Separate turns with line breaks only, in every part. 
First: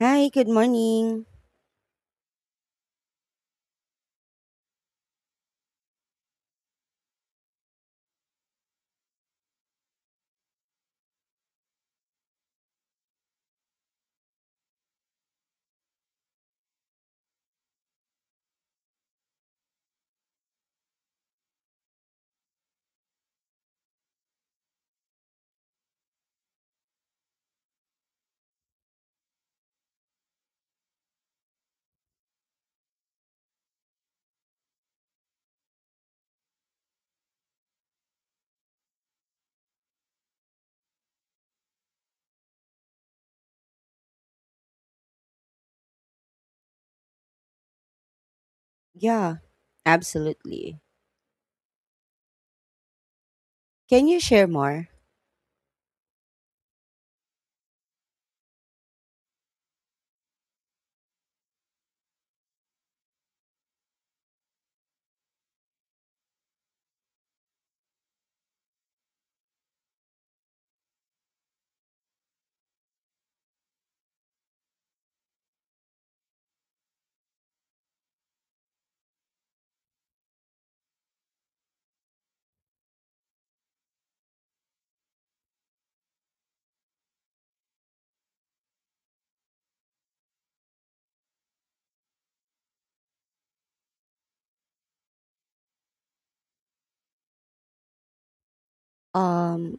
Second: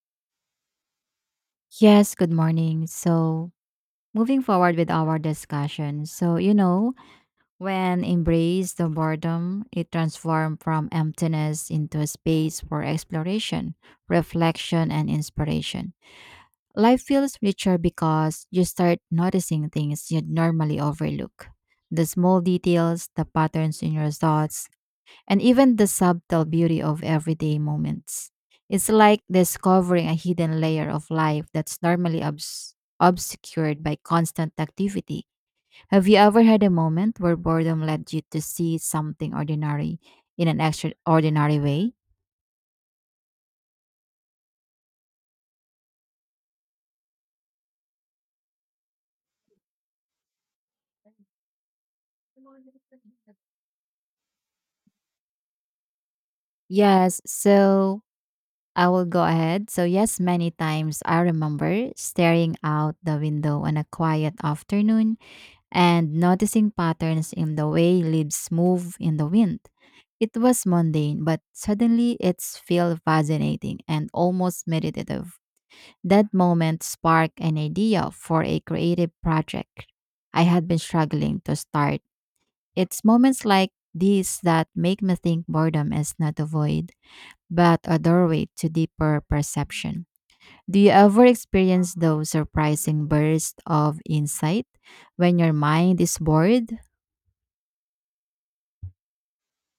Hi, good morning.
Yes, good morning. Moving forward with our discussion. When embrace the boredom, it transforms from emptiness into a space for exploration, reflection, and inspiration. Life feels richer because you start noticing things you'd normally overlook. The small details, the patterns in your thoughts, and even the subtle beauty of everyday moments. It's like discovering a hidden layer of life that's normally obscured by constant activity. Have you ever had a moment where boredom led you to see something ordinary in an extraordinary way?
Yeah, absolutely. Can you share more?
Yes, so I will go ahead. So, yes, many times I remember staring out the window on a quiet afternoon and noticing patterns in the way leaves move in the wind. It was mundane, but suddenly it felt fascinating and almost meditative. That moment sparked an idea for a creative project I had been struggling to start. It's moments like these that make me think boredom is not a void, but a doorway to deeper perception. Do you ever experience those surprising bursts of insight when your mind is bored?
Um,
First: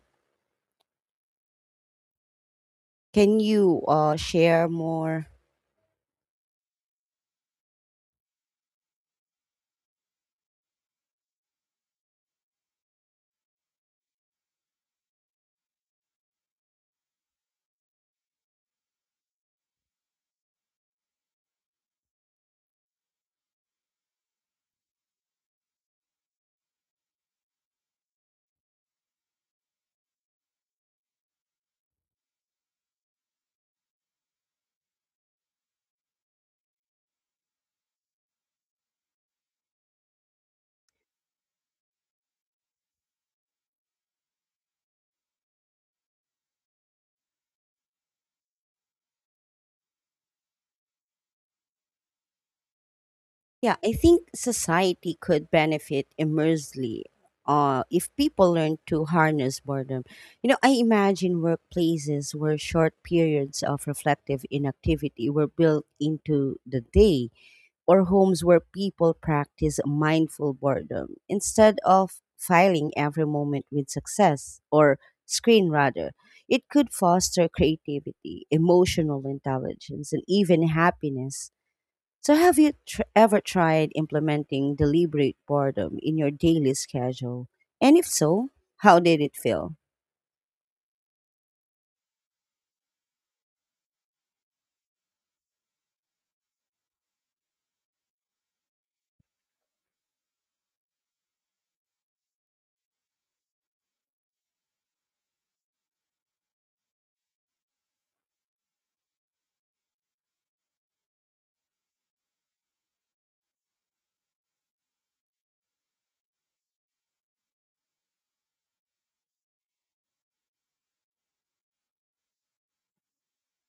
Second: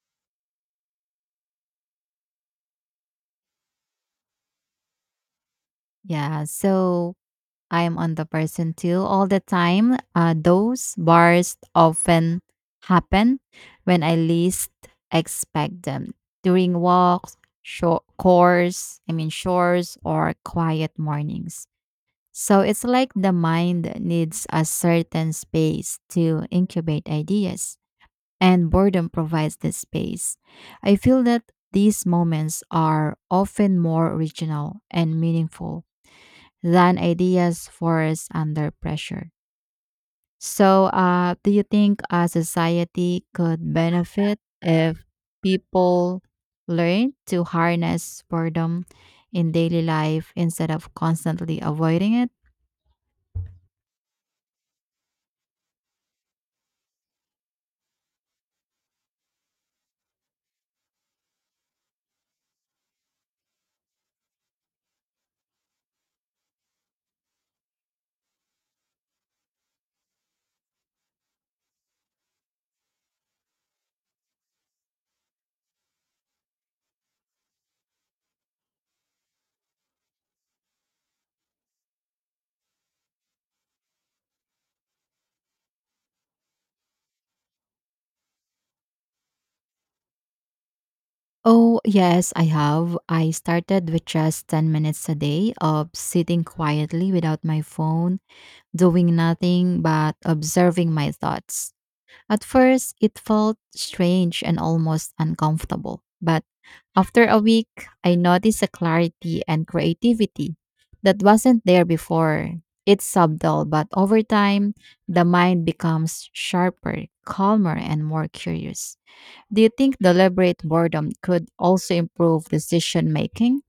can you share more?
Yeah, so I'm on the person too all the time. Those bursts often happen when I least expect them during walks, short course, I mean shores or quiet mornings. So it's like the mind needs a certain space to incubate ideas. And boredom provides the space. I feel that these moments are often more original and meaningful than ideas forced under pressure. So do you think a society could benefit if people learn to harness boredom in daily life instead of constantly avoiding it?
Yeah, I think society could benefit immensely if people learn to harness boredom. You know, I imagine workplaces where short periods of reflective inactivity were built into the day, or homes where people practice mindful boredom instead of filing every moment with success or screen rather. It could foster creativity, emotional intelligence, and even happiness. So have you ever tried implementing deliberate boredom in your daily schedule, and if so, how did it feel?
Oh, yes, I have. I started with just 10 minutes a day of sitting quietly without my phone doing nothing but observing my thoughts. At first, it felt strange and almost uncomfortable, but after a week, I noticed a clarity and creativity that wasn't there before. It's subtle, but over time, the mind becomes sharper, calmer, and more curious. Do you think deliberate boredom could also improve decision making?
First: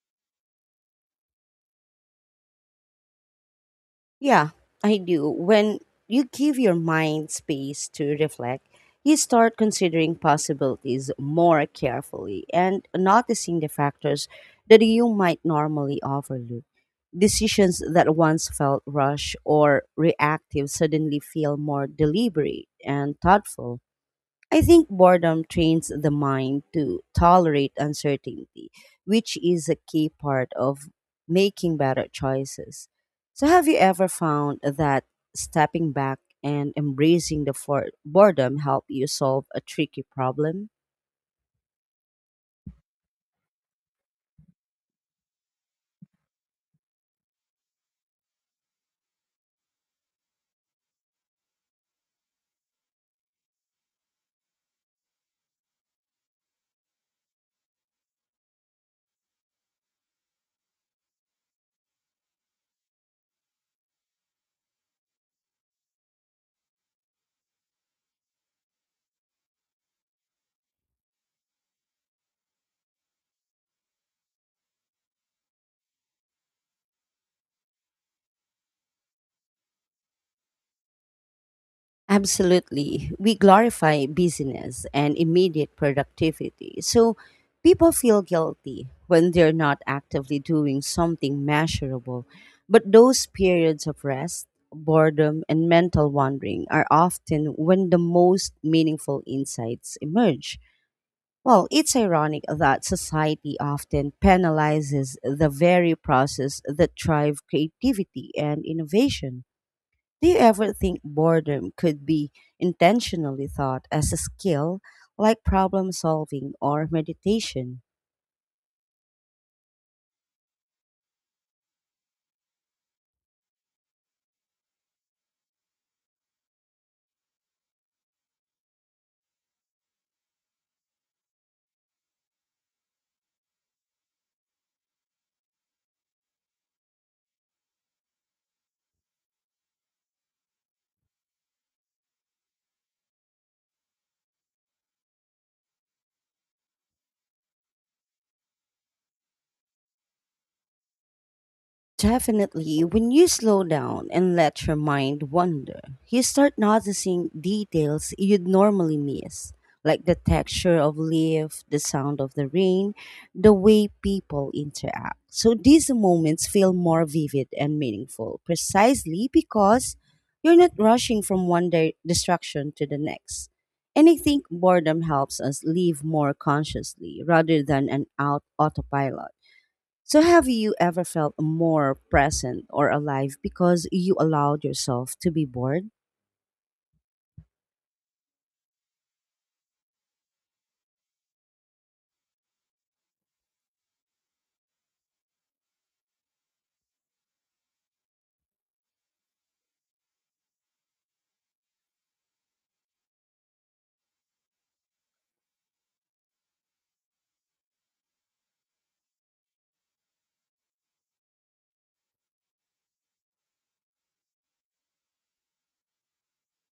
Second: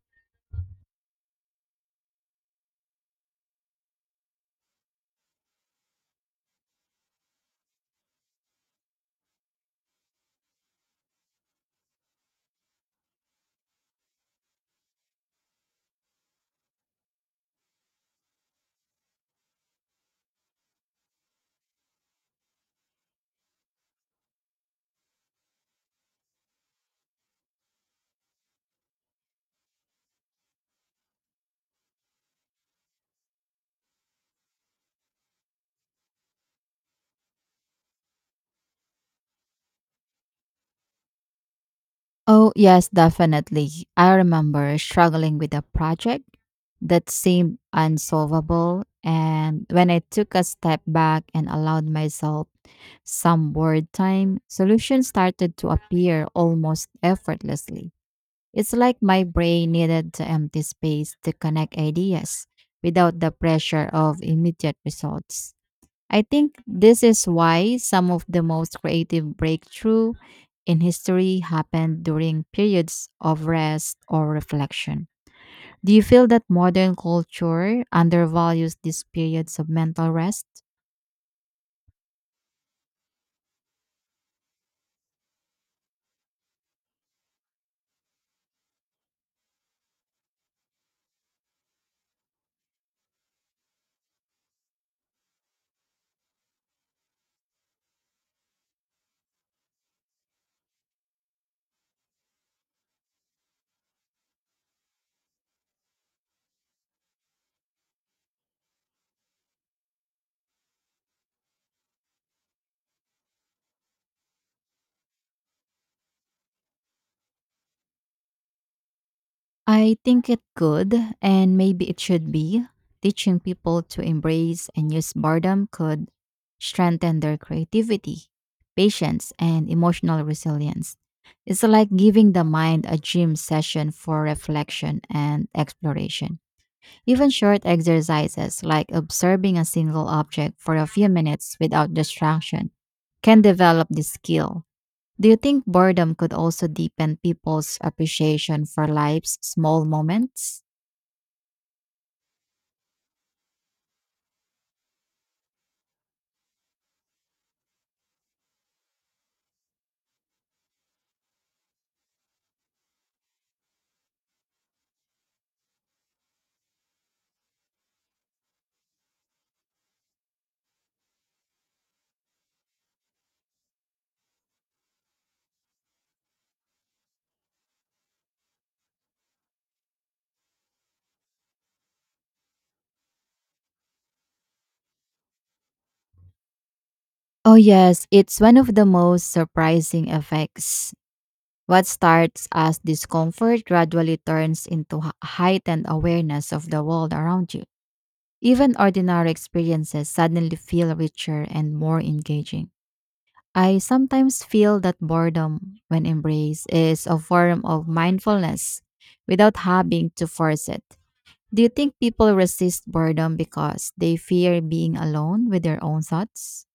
Yeah, I do. When you give your mind space to reflect, you start considering possibilities more carefully and noticing the factors that you might normally overlook. Decisions that once felt rushed or reactive suddenly feel more deliberate and thoughtful. I think boredom trains the mind to tolerate uncertainty, which is a key part of making better choices. So, have you ever found that stepping back and embracing the boredom help you solve a tricky problem?
Oh, yes, definitely. I remember struggling with a project that seemed unsolvable. And when I took a step back and allowed myself some board time, solutions started to appear almost effortlessly. It's like my brain needed to empty space to connect ideas without the pressure of immediate results. I think this is why some of the most creative breakthrough in history happened during periods of rest or reflection. Do you feel that modern culture undervalues these periods of mental rest?
Absolutely. We glorify busyness and immediate productivity. So people feel guilty when they're not actively doing something measurable. But those periods of rest, boredom, and mental wandering are often when the most meaningful insights emerge. Well, it's ironic that society often penalizes the very process that drive creativity and innovation. Do you ever think boredom could be intentionally thought as a skill like problem solving or meditation?
I think it could, and maybe it should be. Teaching people to embrace and use boredom could strengthen their creativity, patience, and emotional resilience. It's like giving the mind a gym session for reflection and exploration. Even short exercises like observing a single object for a few minutes without distraction can develop this skill. Do you think boredom could also deepen people's appreciation for life's small moments?
Definitely, when you slow down and let your mind wander, you start noticing details you'd normally miss, like the texture of leaf, the sound of the rain, the way people interact. So these moments feel more vivid and meaningful precisely because you're not rushing from one distraction to the next. And I think boredom helps us live more consciously rather than an out autopilot. So, have you ever felt more present or alive because you allowed yourself to be bored?
Oh, yes, it's one of the most surprising effects. What starts as discomfort gradually turns into heightened awareness of the world around you. Even ordinary experiences suddenly feel richer and more engaging. I sometimes feel that boredom, when embraced, is a form of mindfulness without having to force it. Do you think people resist boredom because they fear being alone with their own thoughts?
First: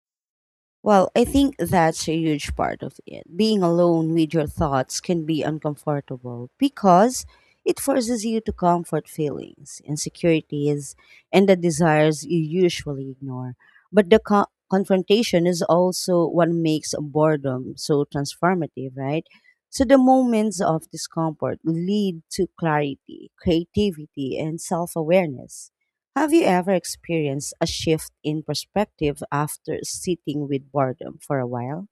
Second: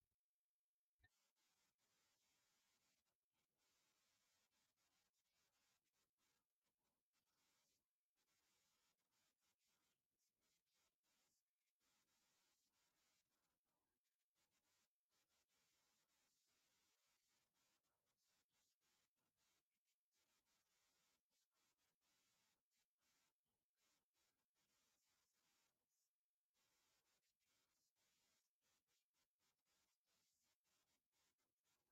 Well, I think that's a huge part of it. Being alone with your thoughts can be uncomfortable because it forces you to comfort feelings, insecurities, and the desires you usually ignore. But the confrontation is also what makes boredom so transformative, right? So the moments of discomfort lead to clarity, creativity, and self awareness. Have you ever experienced a shift in perspective after sitting with boredom for a while?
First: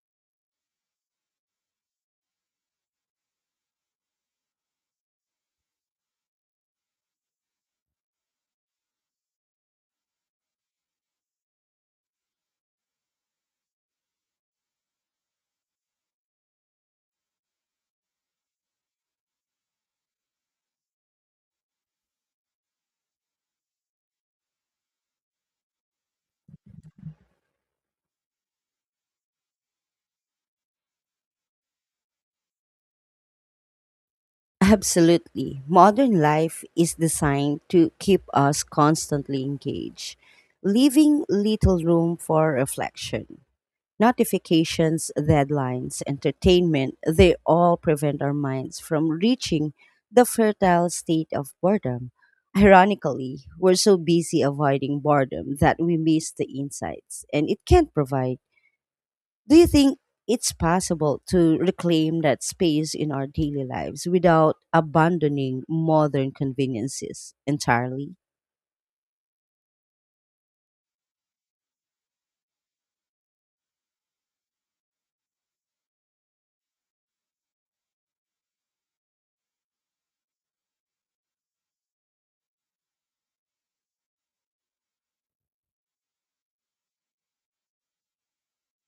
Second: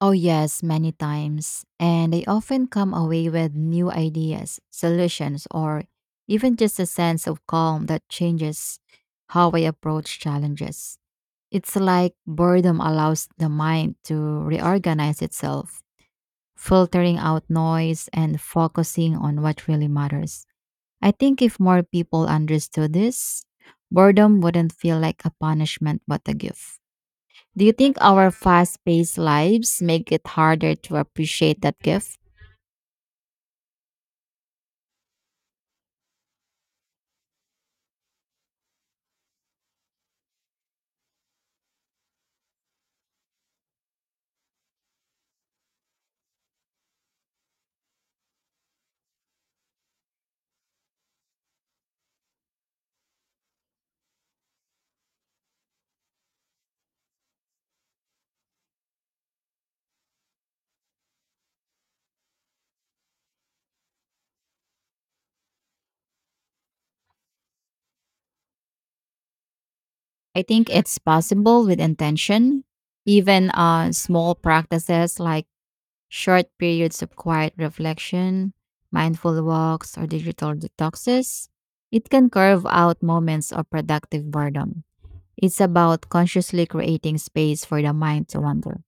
Oh, yes, many times. And they often come away with new ideas, solutions, or even just a sense of calm that changes how I approach challenges. It's like boredom allows the mind to reorganize itself, filtering out noise and focusing on what really matters. I think if more people understood this, boredom wouldn't feel like a punishment but a gift. Do you think our fast paced lives make it harder to appreciate that gift?
Absolutely. Modern life is designed to keep us constantly engaged, leaving little room for reflection. Notifications, deadlines, entertainment, they all prevent our minds from reaching the fertile state of boredom. Ironically, we're so busy avoiding boredom that we miss the insights and it can provide. Do you think it's possible to reclaim that space in our daily lives without abandoning modern conveniences entirely?
I think it's possible with intention. Even small practices like short periods of quiet reflection, mindful walks, or digital detoxes, it can carve out moments of productive boredom. It's about consciously creating space for the mind to wander.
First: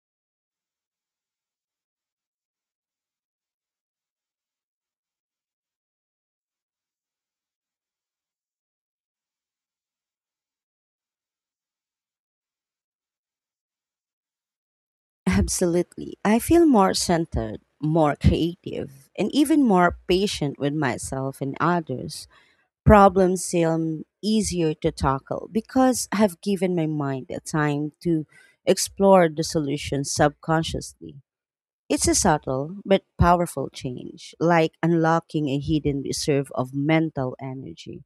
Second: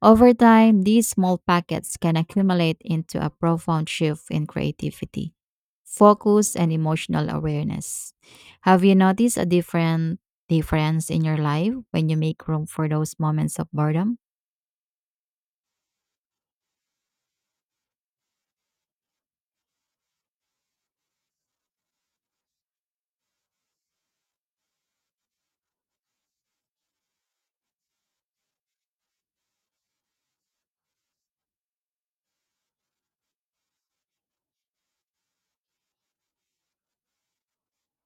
Over time, these small packets can accumulate into a profound shift in creativity, focus, and emotional awareness. Have you noticed a different difference in your life when you make room for those moments of boredom?
Absolutely. I feel more centered, more creative, and even more patient with myself and others. Problems seem easier to tackle because I've given my mind the time to explore the solutions subconsciously. It's a subtle but powerful change, like unlocking a hidden reserve of mental energy.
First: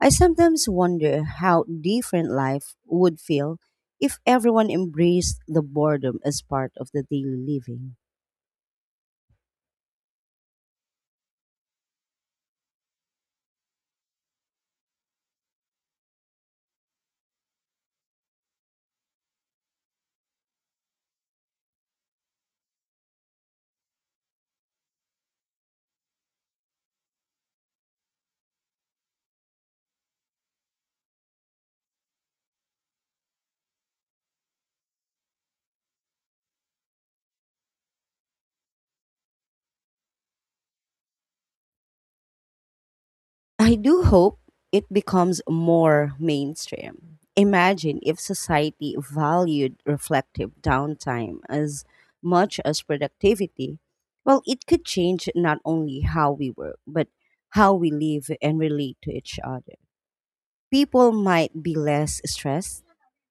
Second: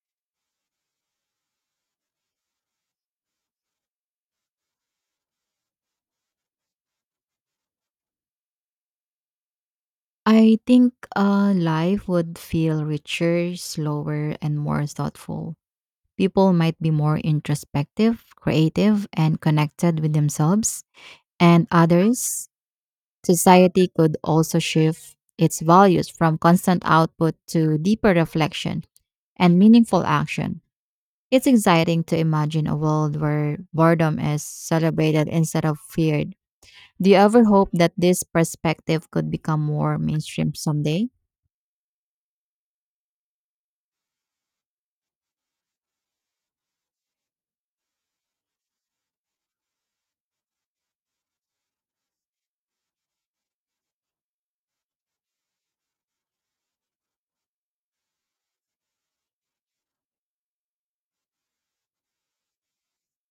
I sometimes wonder how different life would feel if everyone embraced the boredom as part of the daily living.
I think life would feel richer, slower, and more thoughtful. People might be more introspective, creative, and connected with themselves and others. Society could also shift its values from constant output to deeper reflection and meaningful action. It's exciting to imagine a world where boredom is celebrated instead of feared. Do you ever hope that this perspective could become more mainstream someday?
I do hope it becomes more mainstream. Imagine if society valued reflective downtime as much as productivity. Well, it could change not only how we work, but how we live and relate to each other. People might be less stressed,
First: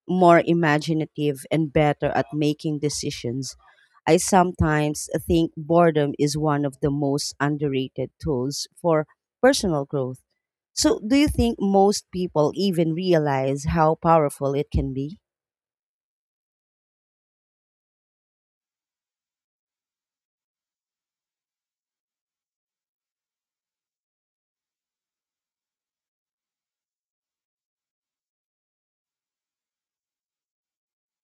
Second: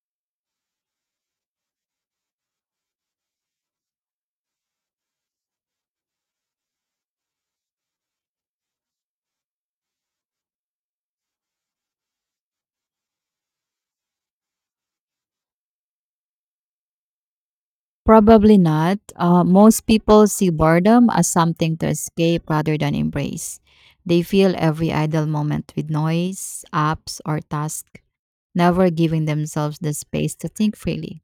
more imaginative, and better at making decisions. I sometimes think boredom is one of the most underrated tools for personal growth. So, do you think most people even realize how powerful it can be?
Probably not. Most people see boredom as something to escape rather than embrace. They fill every idle moment with noise, apps, or tasks, never giving themselves the space to think freely.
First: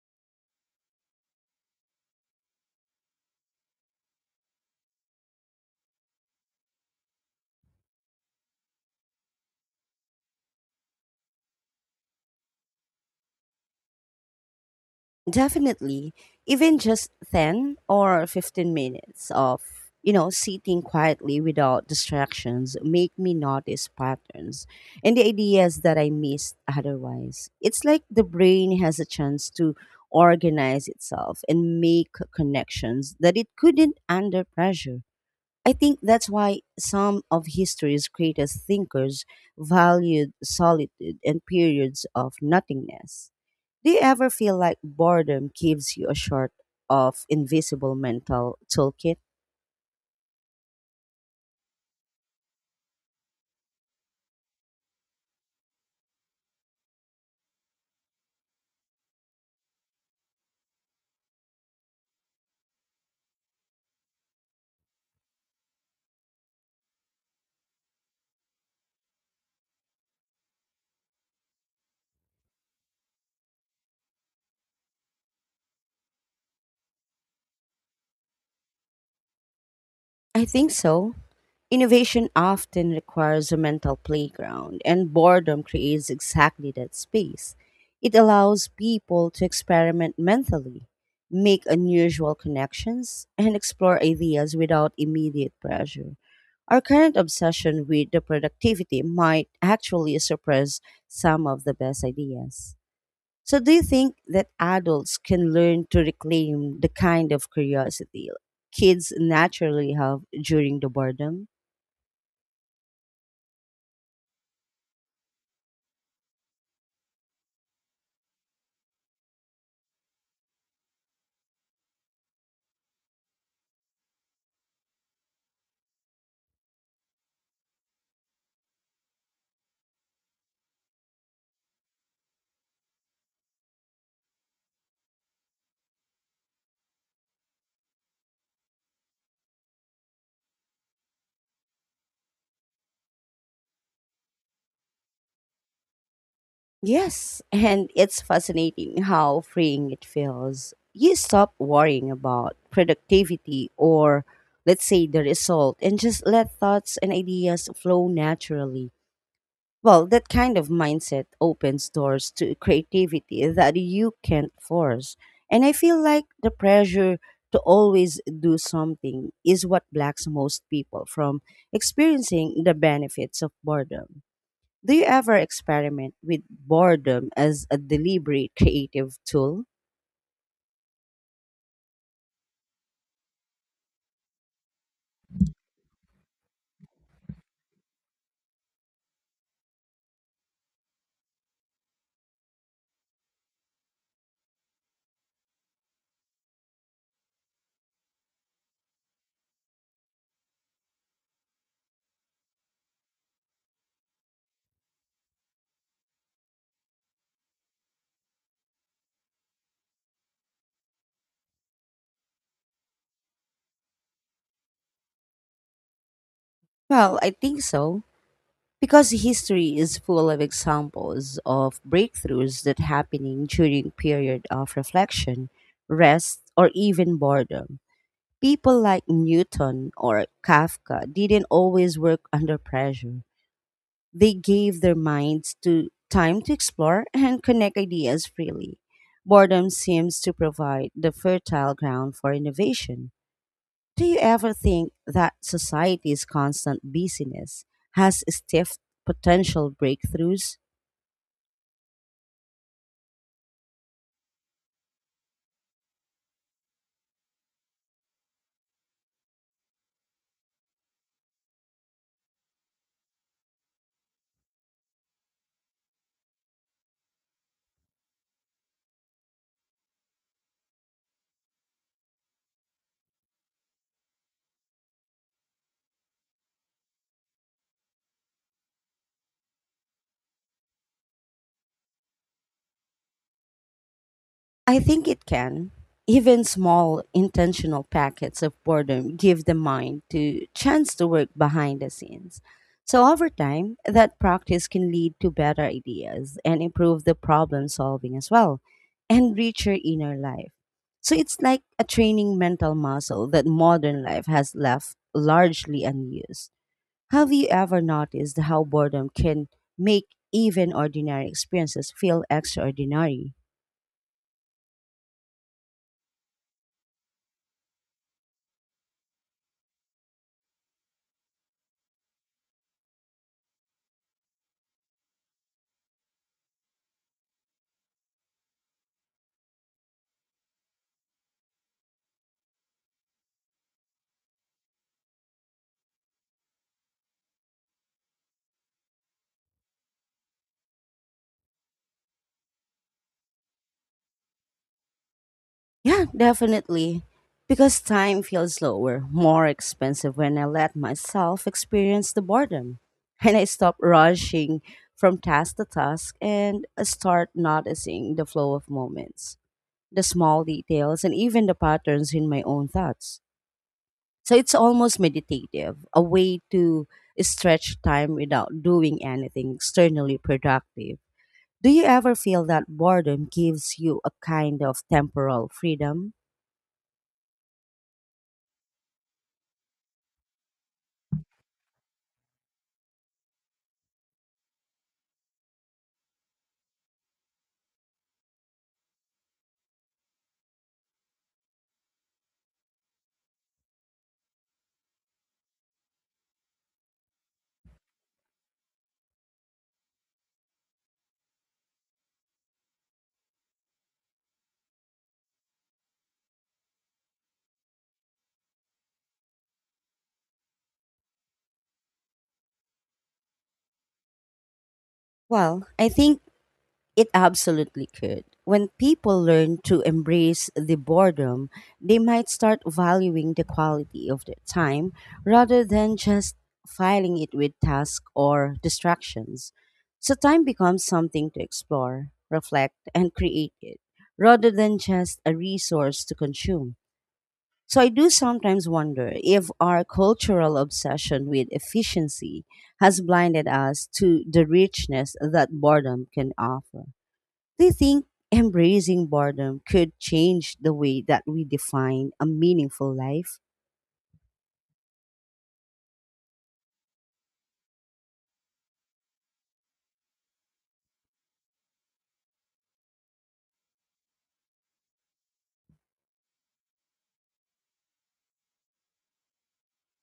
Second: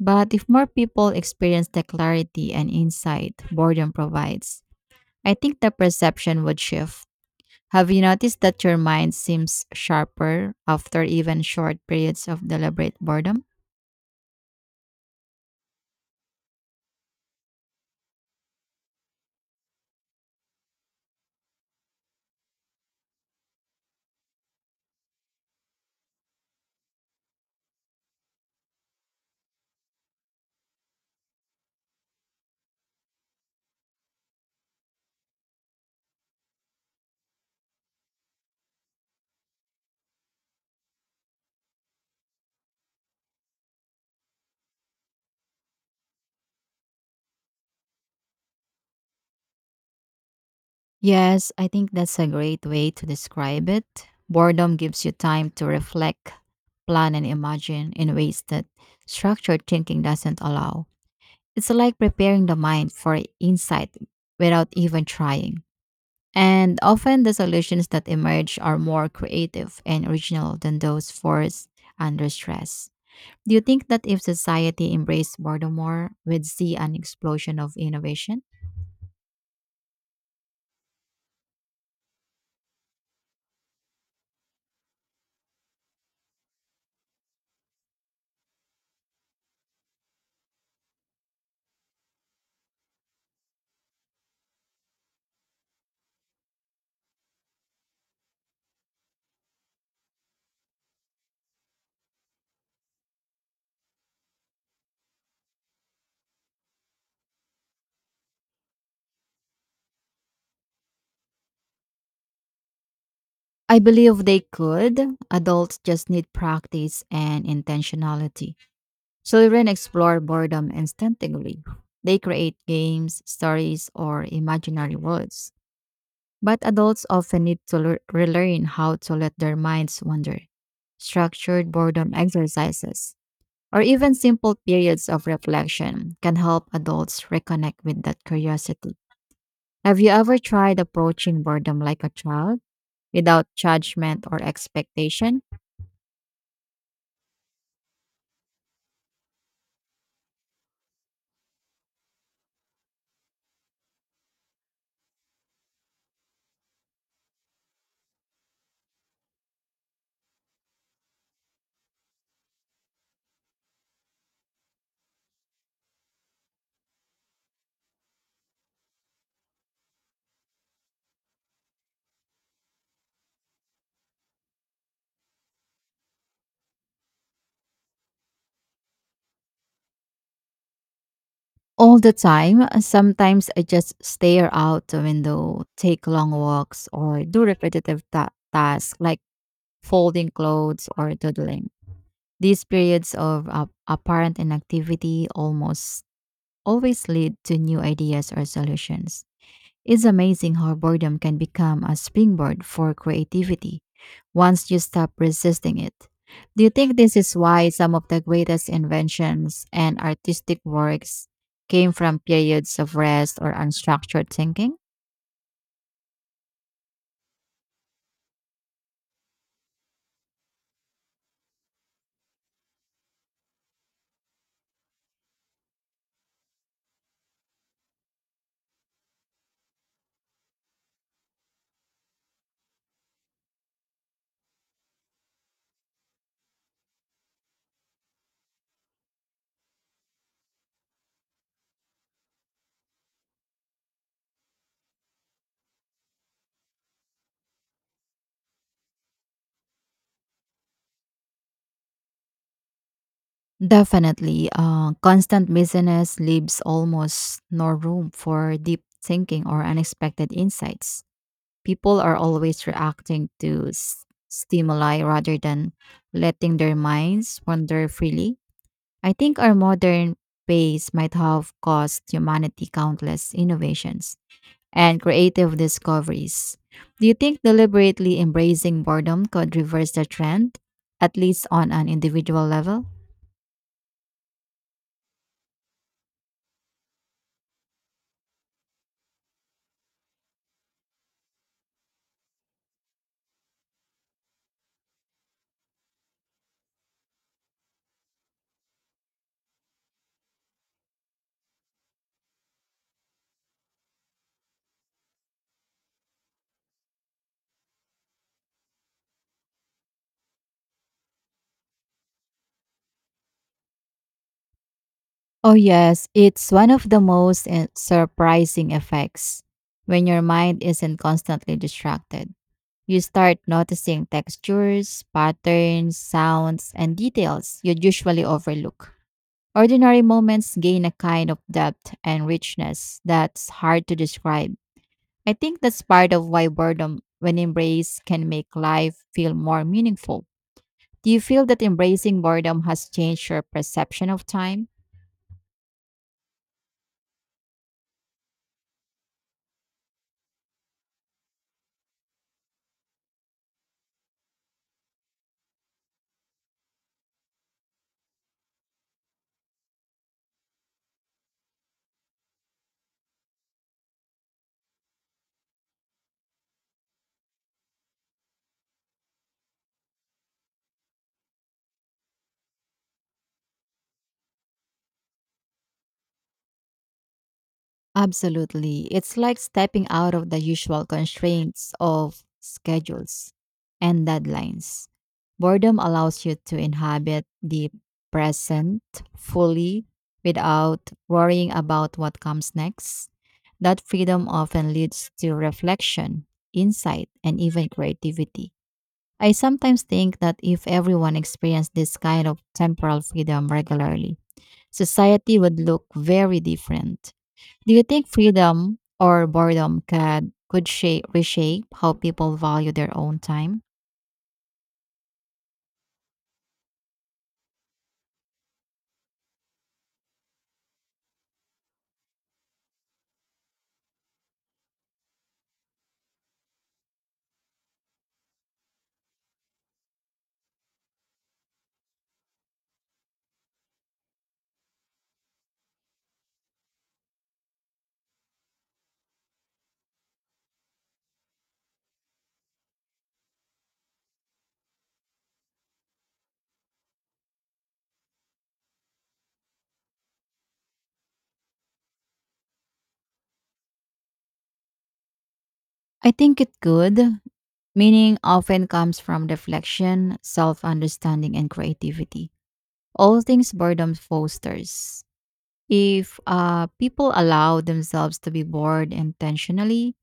But if more people experience the clarity and insight boredom provides, I think the perception would shift. Have you noticed that your mind seems sharper after even short periods of deliberate boredom?
Definitely, even just 10 or 15 minutes of, you know, sitting quietly without distractions make me notice patterns and the ideas that I missed otherwise. It's like the brain has a chance to organize itself and make connections that it couldn't under pressure. I think that's why some of history's greatest thinkers valued solitude and periods of nothingness. Do you ever feel like boredom gives you a sort of invisible mental toolkit?
Yes, I think that's a great way to describe it. Boredom gives you time to reflect, plan, and imagine in ways that structured thinking doesn't allow. It's like preparing the mind for insight without even trying. And often the solutions that emerge are more creative and original than those forced under stress. Do you think that if society embraced boredom more, we'd see an explosion of innovation?
I think so. Innovation often requires a mental playground, and boredom creates exactly that space. It allows people to experiment mentally, make unusual connections, and explore ideas without immediate pressure. Our current obsession with the productivity might actually suppress some of the best ideas. So, do you think that adults can learn to reclaim the kind of curiosity kids naturally have during the boredom?
I believe they could. Adults just need practice and intentionality. Children explore boredom instinctively. They create games, stories, or imaginary worlds. But adults often need to relearn how to let their minds wander. Structured boredom exercises, or even simple periods of reflection, can help adults reconnect with that curiosity. Have you ever tried approaching boredom like a child without judgment or expectation?
Yes, and it's fascinating how freeing it feels. You stop worrying about productivity or, let's say, the result and just let thoughts and ideas flow naturally. Well, that kind of mindset opens doors to creativity that you can't force. And I feel like the pressure to always do something is what blocks most people from experiencing the benefits of boredom. Do you ever experiment with boredom as a deliberate creative tool?
All the time, sometimes I just stare out the window, take long walks, or do repetitive tasks like folding clothes or doodling. These periods of apparent inactivity almost always lead to new ideas or solutions. It's amazing how boredom can become a springboard for creativity once you stop resisting it. Do you think this is why some of the greatest inventions and artistic works came from periods of rest or unstructured thinking?
Well, I think so, because history is full of examples of breakthroughs that happening during period of reflection, rest, or even boredom. People like Newton or Kafka didn't always work under pressure. They gave their minds to time to explore and connect ideas freely. Boredom seems to provide the fertile ground for innovation. Do you ever think that society's constant busyness has stiffed potential breakthroughs?
Definitely, constant busyness leaves almost no room for deep thinking or unexpected insights. People are always reacting to stimuli rather than letting their minds wander freely. I think our modern pace might have cost humanity countless innovations and creative discoveries. Do you think deliberately embracing boredom could reverse the trend, at least on an individual level?
I think it can. Even small intentional packets of boredom give the mind to chance to work behind the scenes. So over time, that practice can lead to better ideas and improve the problem solving as well and richer inner life. So it's like a training mental muscle that modern life has left largely unused. Have you ever noticed how boredom can make even ordinary experiences feel extraordinary?
Oh, yes, it's one of the most surprising effects when your mind isn't constantly distracted. You start noticing textures, patterns, sounds, and details you'd usually overlook. Ordinary moments gain a kind of depth and richness that's hard to describe. I think that's part of why boredom, when embraced, can make life feel more meaningful. Do you feel that embracing boredom has changed your perception of time?
Yeah, definitely. Because time feels slower, more expensive when I let myself experience the boredom. And I stop rushing from task to task and start noticing the flow of moments, the small details, and even the patterns in my own thoughts. So it's almost meditative, a way to stretch time without doing anything externally productive. Do you ever feel that boredom gives you a kind of temporal freedom?
Absolutely. It's like stepping out of the usual constraints of schedules and deadlines. Boredom allows you to inhabit the present fully without worrying about what comes next. That freedom often leads to reflection, insight, and even creativity. I sometimes think that if everyone experienced this kind of temporal freedom regularly, society would look very different. Do you think freedom or boredom could shape reshape how people value their own time?
Well, I think it absolutely could. When people learn to embrace the boredom, they might start valuing the quality of their time rather than just filing it with tasks or distractions. So time becomes something to explore, reflect, and create it rather than just a resource to consume. So I do sometimes wonder if our cultural obsession with efficiency has blinded us to the richness that boredom can offer. Do you think embracing boredom could change the way that we define a meaningful life?
I think it could. Meaning often comes from reflection, self-understanding, and creativity. All things boredom fosters. If people allow themselves to be bored intentionally,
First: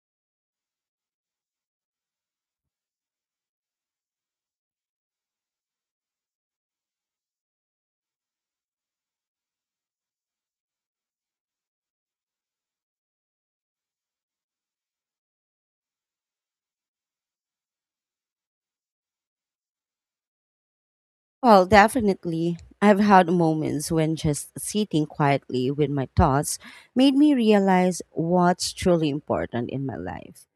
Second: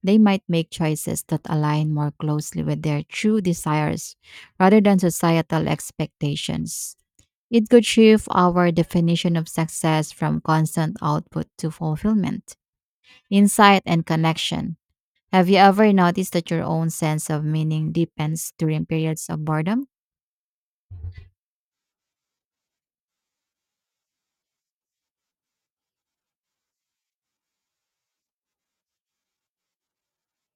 they might make choices that align more closely with their true desires rather than societal expectations. It could shift our definition of success from constant output to fulfillment, insight, and connection. Have you ever noticed that your own sense of meaning deepens during periods of boredom?
Well, definitely. I've had moments when just sitting quietly with my thoughts made me realize what's truly important in my life.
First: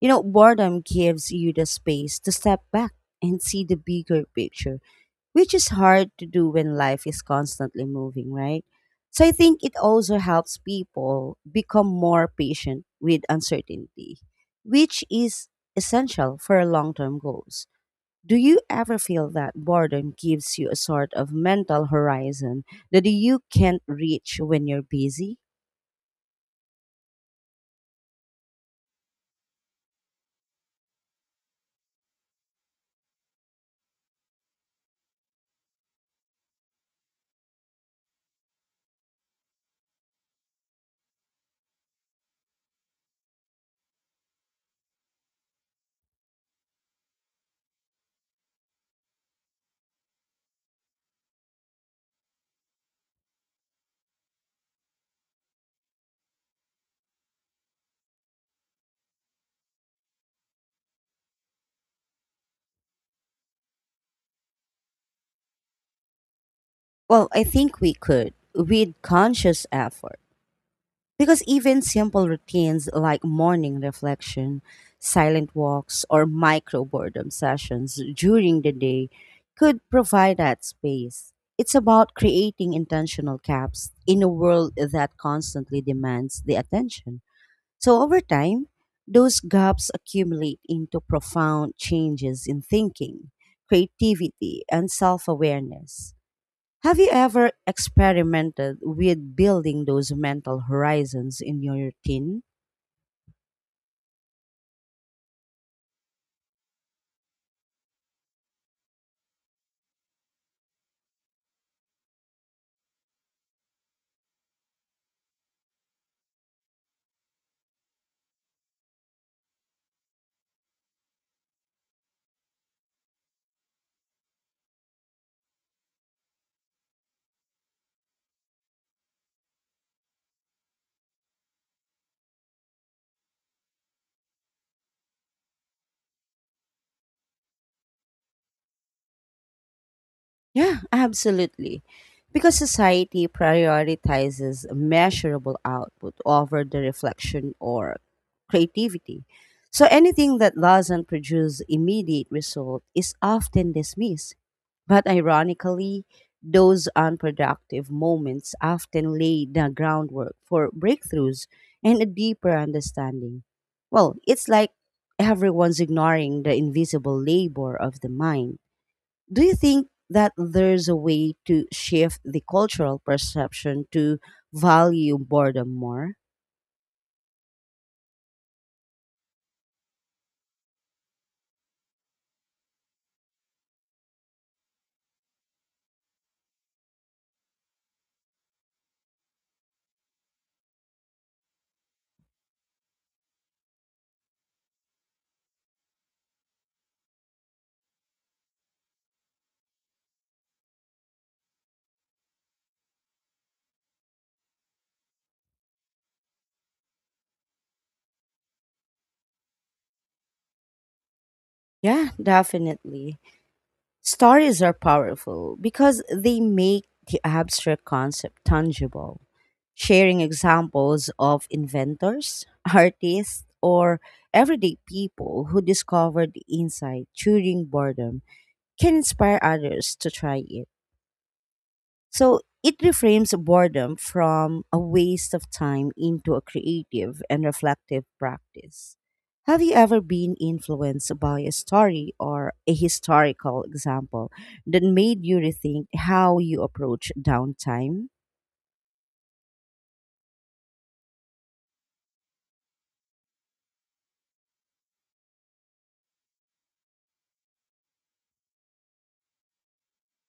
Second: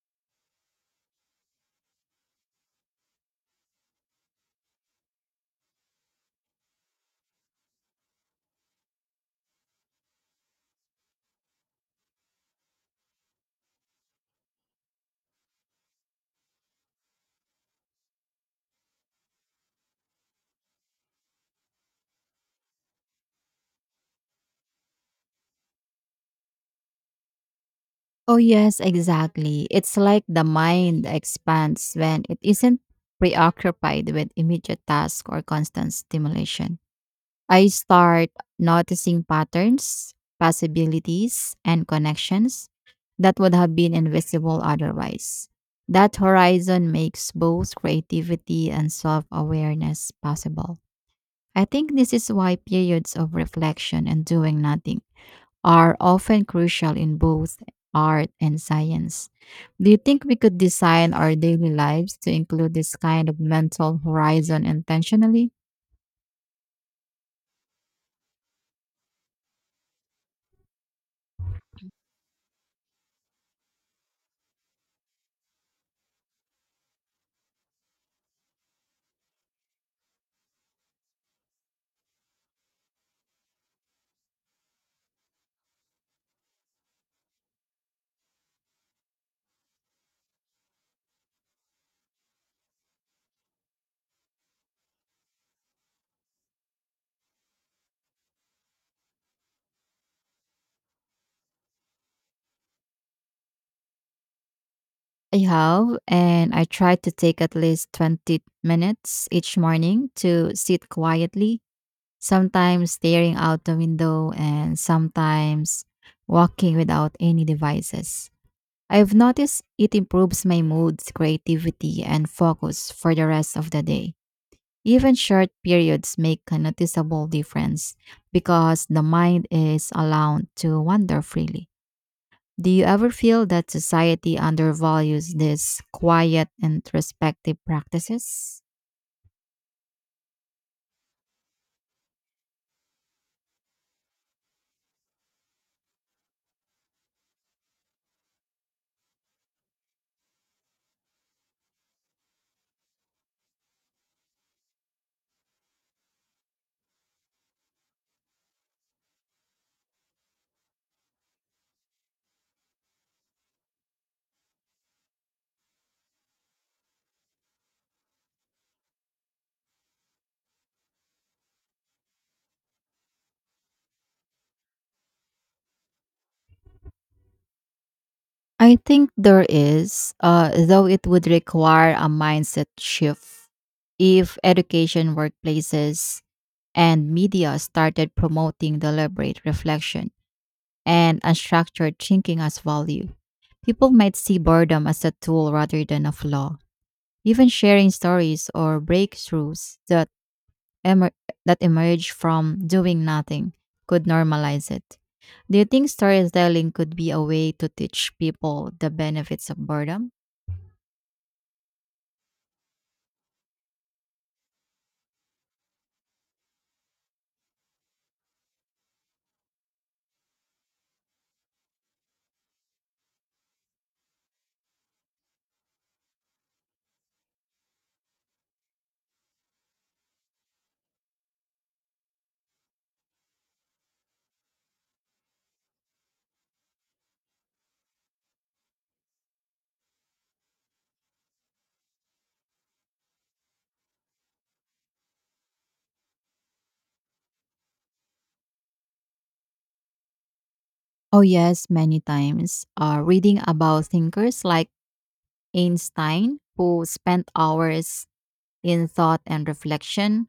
You know, boredom gives you the space to step back and see the bigger picture, which is hard to do when life is constantly moving, right? So I think it also helps people become more patient with uncertainty, which is essential for long term goals. Do you ever feel that boredom gives you a sort of mental horizon that you can't reach when you're busy?
Oh, yes, exactly. It's like the mind expands when it isn't preoccupied with immediate tasks or constant stimulation. I start noticing patterns, possibilities, and connections that would have been invisible otherwise. That horizon makes both creativity and self awareness possible. I think this is why periods of reflection and doing nothing are often crucial in both art and science. Do you think we could design our daily lives to include this kind of mental horizon intentionally?
Well, I think we could with conscious effort. Because even simple routines like morning reflection, silent walks, or micro boredom sessions during the day could provide that space. It's about creating intentional gaps in a world that constantly demands the attention. So, over time, those gaps accumulate into profound changes in thinking, creativity, and self awareness. Have you ever experimented with building those mental horizons in your routine?
I have, and I try to take at least 20 minutes each morning to sit quietly, sometimes staring out the window and sometimes walking without any devices. I've noticed it improves my mood, creativity, and focus for the rest of the day. Even short periods make a noticeable difference because the mind is allowed to wander freely. Do you ever feel that society undervalues these quiet introspective practices?
Yeah, absolutely. Because society prioritizes measurable output over the reflection or creativity. So anything that doesn't produce immediate result is often dismissed. But ironically, those unproductive moments often lay the groundwork for breakthroughs and a deeper understanding. Well, it's like everyone's ignoring the invisible labor of the mind. Do you think that there's a way to shift the cultural perception to value boredom more?
I think there is, though it would require a mindset shift. If education, workplaces, and media started promoting deliberate reflection and unstructured thinking as value, people might see boredom as a tool rather than a flaw. Even sharing stories or breakthroughs that emer- that emerge from doing nothing could normalize it. Do you think storytelling could be a way to teach people the benefits of boredom?
Yeah, definitely. Stories are powerful because they make the abstract concept tangible. Sharing examples of inventors, artists, or everyday people who discovered insight during boredom can inspire others to try it. So it reframes boredom from a waste of time into a creative and reflective practice. Have you ever been influenced by a story or a historical example that made you rethink how you approach downtime?
Oh, yes, many times. Reading about thinkers like Einstein, who spent hours in thought and reflection,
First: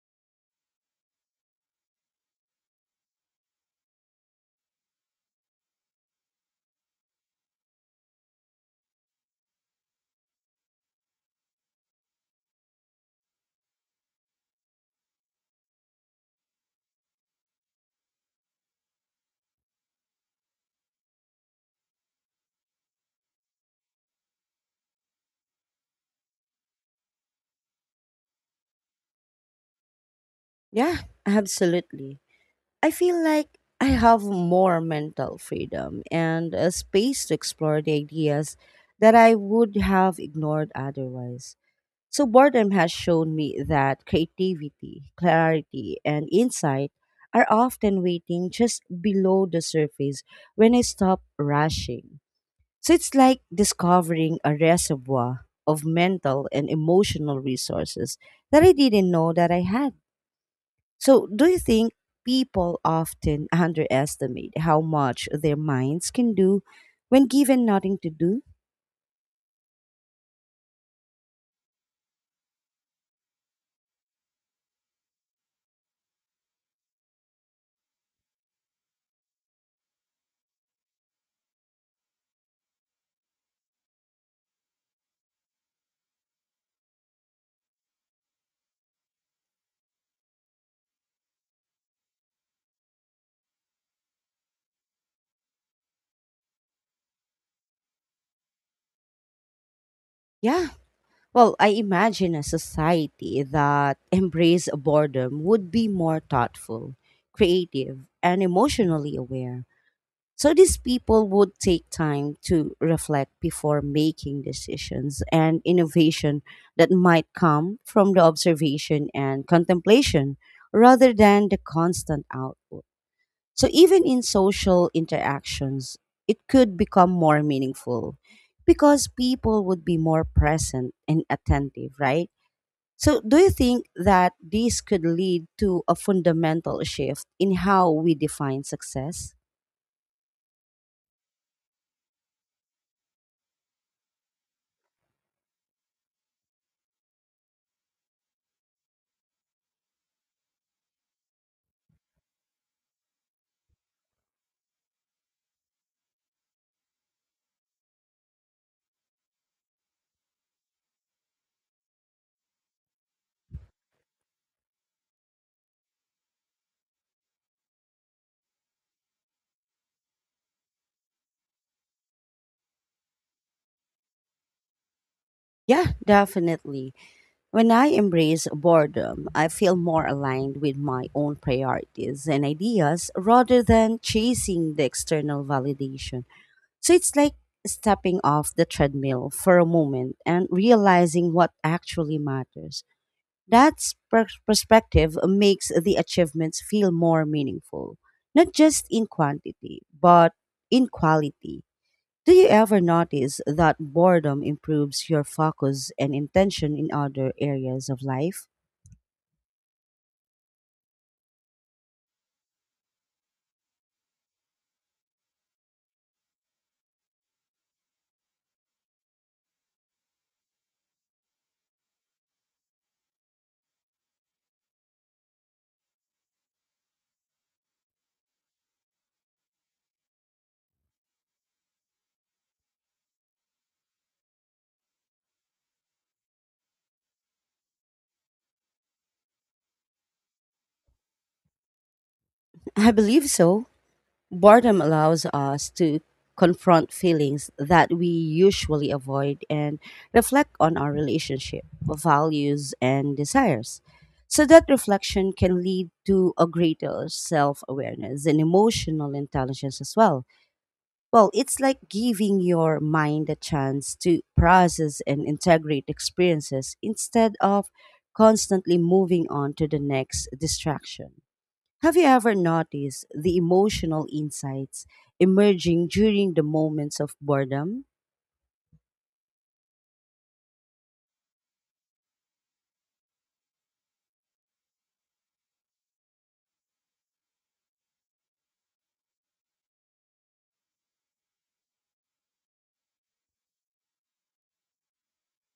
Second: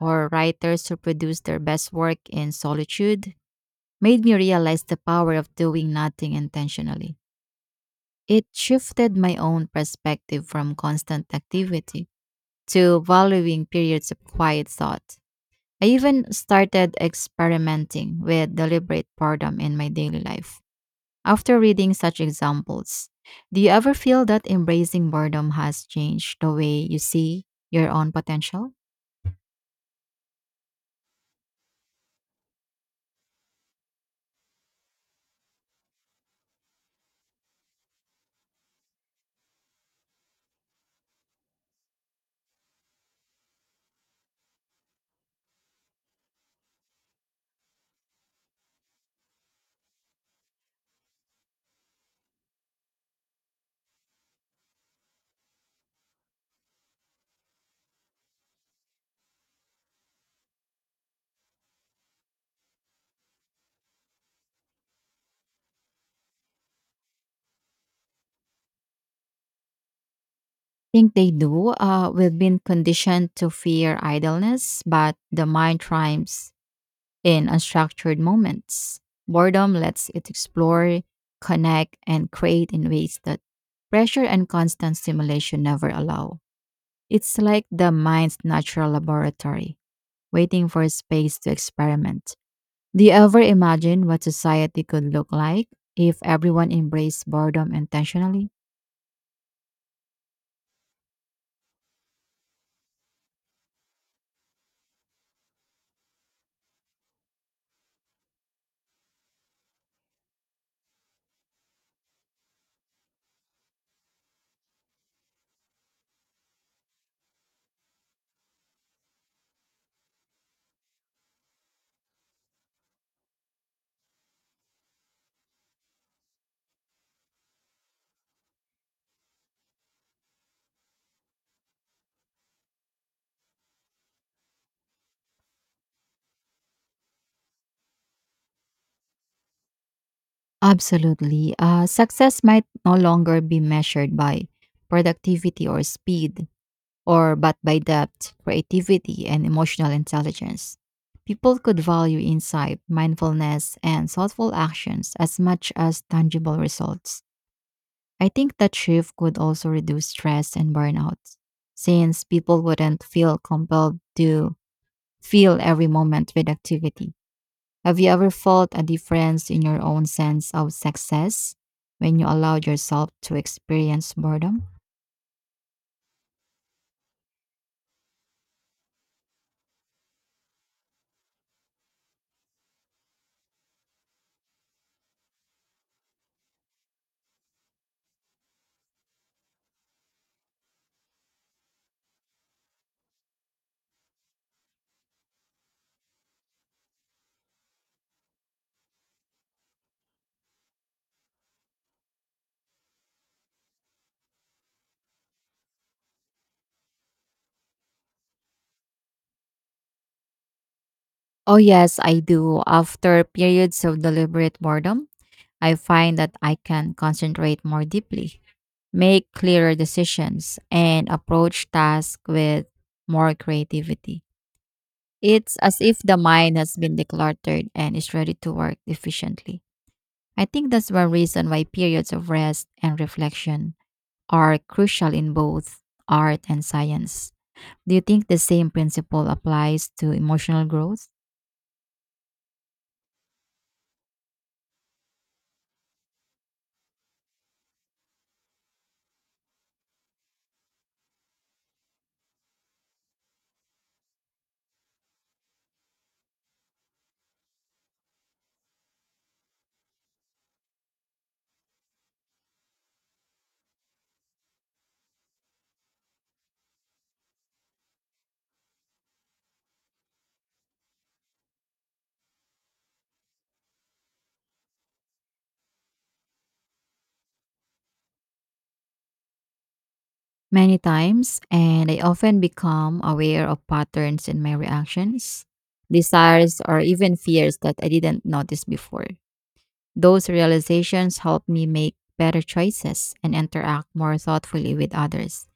or writers who produce their best work in solitude, made me realize the power of doing nothing intentionally. It shifted my own perspective from constant activity to valuing periods of quiet thought. I even started experimenting with deliberate boredom in my daily life after reading such examples. Do you ever feel that embracing boredom has changed the way you see your own potential?
Yeah, absolutely. I feel like I have more mental freedom and a space to explore the ideas that I would have ignored otherwise. So boredom has shown me that creativity, clarity, and insight are often waiting just below the surface when I stop rushing. So it's like discovering a reservoir of mental and emotional resources that I didn't know that I had. So do you think people often underestimate how much their minds can do when given nothing to do?
Think they do. We've been conditioned to fear idleness, but the mind thrives in unstructured moments. Boredom lets it explore, connect, and create in ways that pressure and constant stimulation never allow. It's like the mind's natural laboratory, waiting for space to experiment. Do you ever imagine what society could look like if everyone embraced boredom intentionally?
Yeah. Well, I imagine a society that embraced boredom would be more thoughtful, creative, and emotionally aware. So these people would take time to reflect before making decisions and innovation that might come from the observation and contemplation rather than the constant output. So even in social interactions, it could become more meaningful because people would be more present and attentive, right? So do you think that this could lead to a fundamental shift in how we define success?
Absolutely. Success might no longer be measured by productivity or speed, or but by depth, creativity, and emotional intelligence. People could value insight, mindfulness, and thoughtful actions as much as tangible results. I think that shift could also reduce stress and burnout, since people wouldn't feel compelled to fill every moment with activity. Have you ever felt a difference in your own sense of success when you allowed yourself to experience boredom?
Yeah, definitely. When I embrace boredom, I feel more aligned with my own priorities and ideas rather than chasing the external validation. So it's like stepping off the treadmill for a moment and realizing what actually matters. That perspective makes the achievements feel more meaningful, not just in quantity, but in quality. Do you ever notice that boredom improves your focus and intention in other areas of life?
Oh, yes, I do. After periods of deliberate boredom, I find that I can concentrate more deeply, make clearer decisions, and approach tasks with more creativity. It's as if the mind has been decluttered and is ready to work efficiently. I think that's one reason why periods of rest and reflection are crucial in both art and science. Do you think the same principle applies to emotional growth?
I believe so. Boredom allows us to confront feelings that we usually avoid and reflect on our relationship, values, and desires. So that reflection can lead to a greater self awareness and emotional intelligence as well. Well, it's like giving your mind a chance to process and integrate experiences instead of constantly moving on to the next distraction. Have you ever noticed the emotional insights emerging during the moments of boredom?
Many times, and I often become aware of patterns in my reactions, desires, or even fears that I didn't notice before. Those realizations help me make better choices and interact more thoughtfully with others.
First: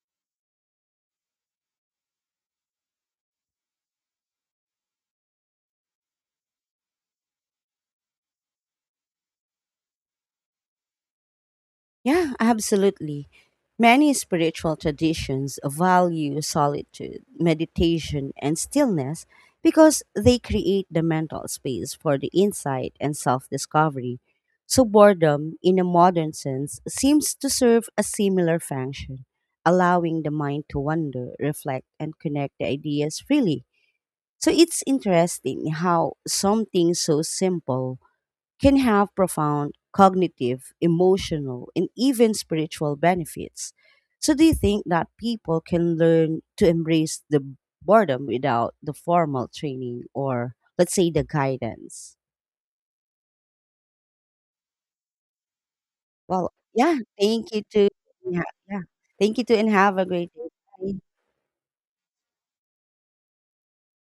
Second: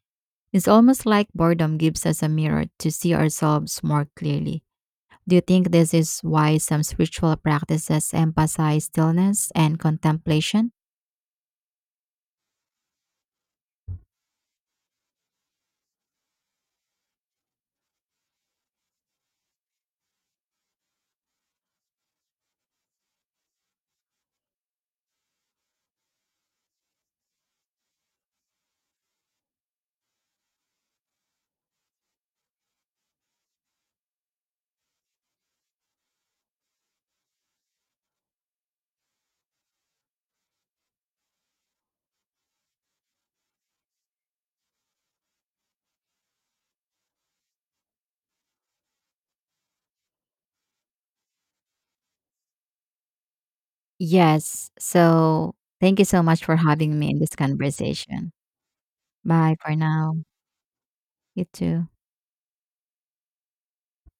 It's almost like boredom gives us a mirror to see ourselves more clearly. Do you think this is why some spiritual practices emphasize stillness and contemplation?
Yeah, absolutely. Many spiritual traditions value solitude, meditation, and stillness because they create the mental space for the insight and self discovery. So, boredom, in a modern sense, seems to serve a similar function, allowing the mind to wander, reflect, and connect the ideas freely. So it's interesting how something so simple can have profound cognitive, emotional, and even spiritual benefits. So do you think that people can learn to embrace the boredom without the formal training or let's say the guidance?
Yes. So, thank you so much
Well,
for having
yeah,
me in this
thank you to,
conversation.
yeah, yeah. Thank you
Bye
to and
for
have a
now.
great day. Bye.
You too.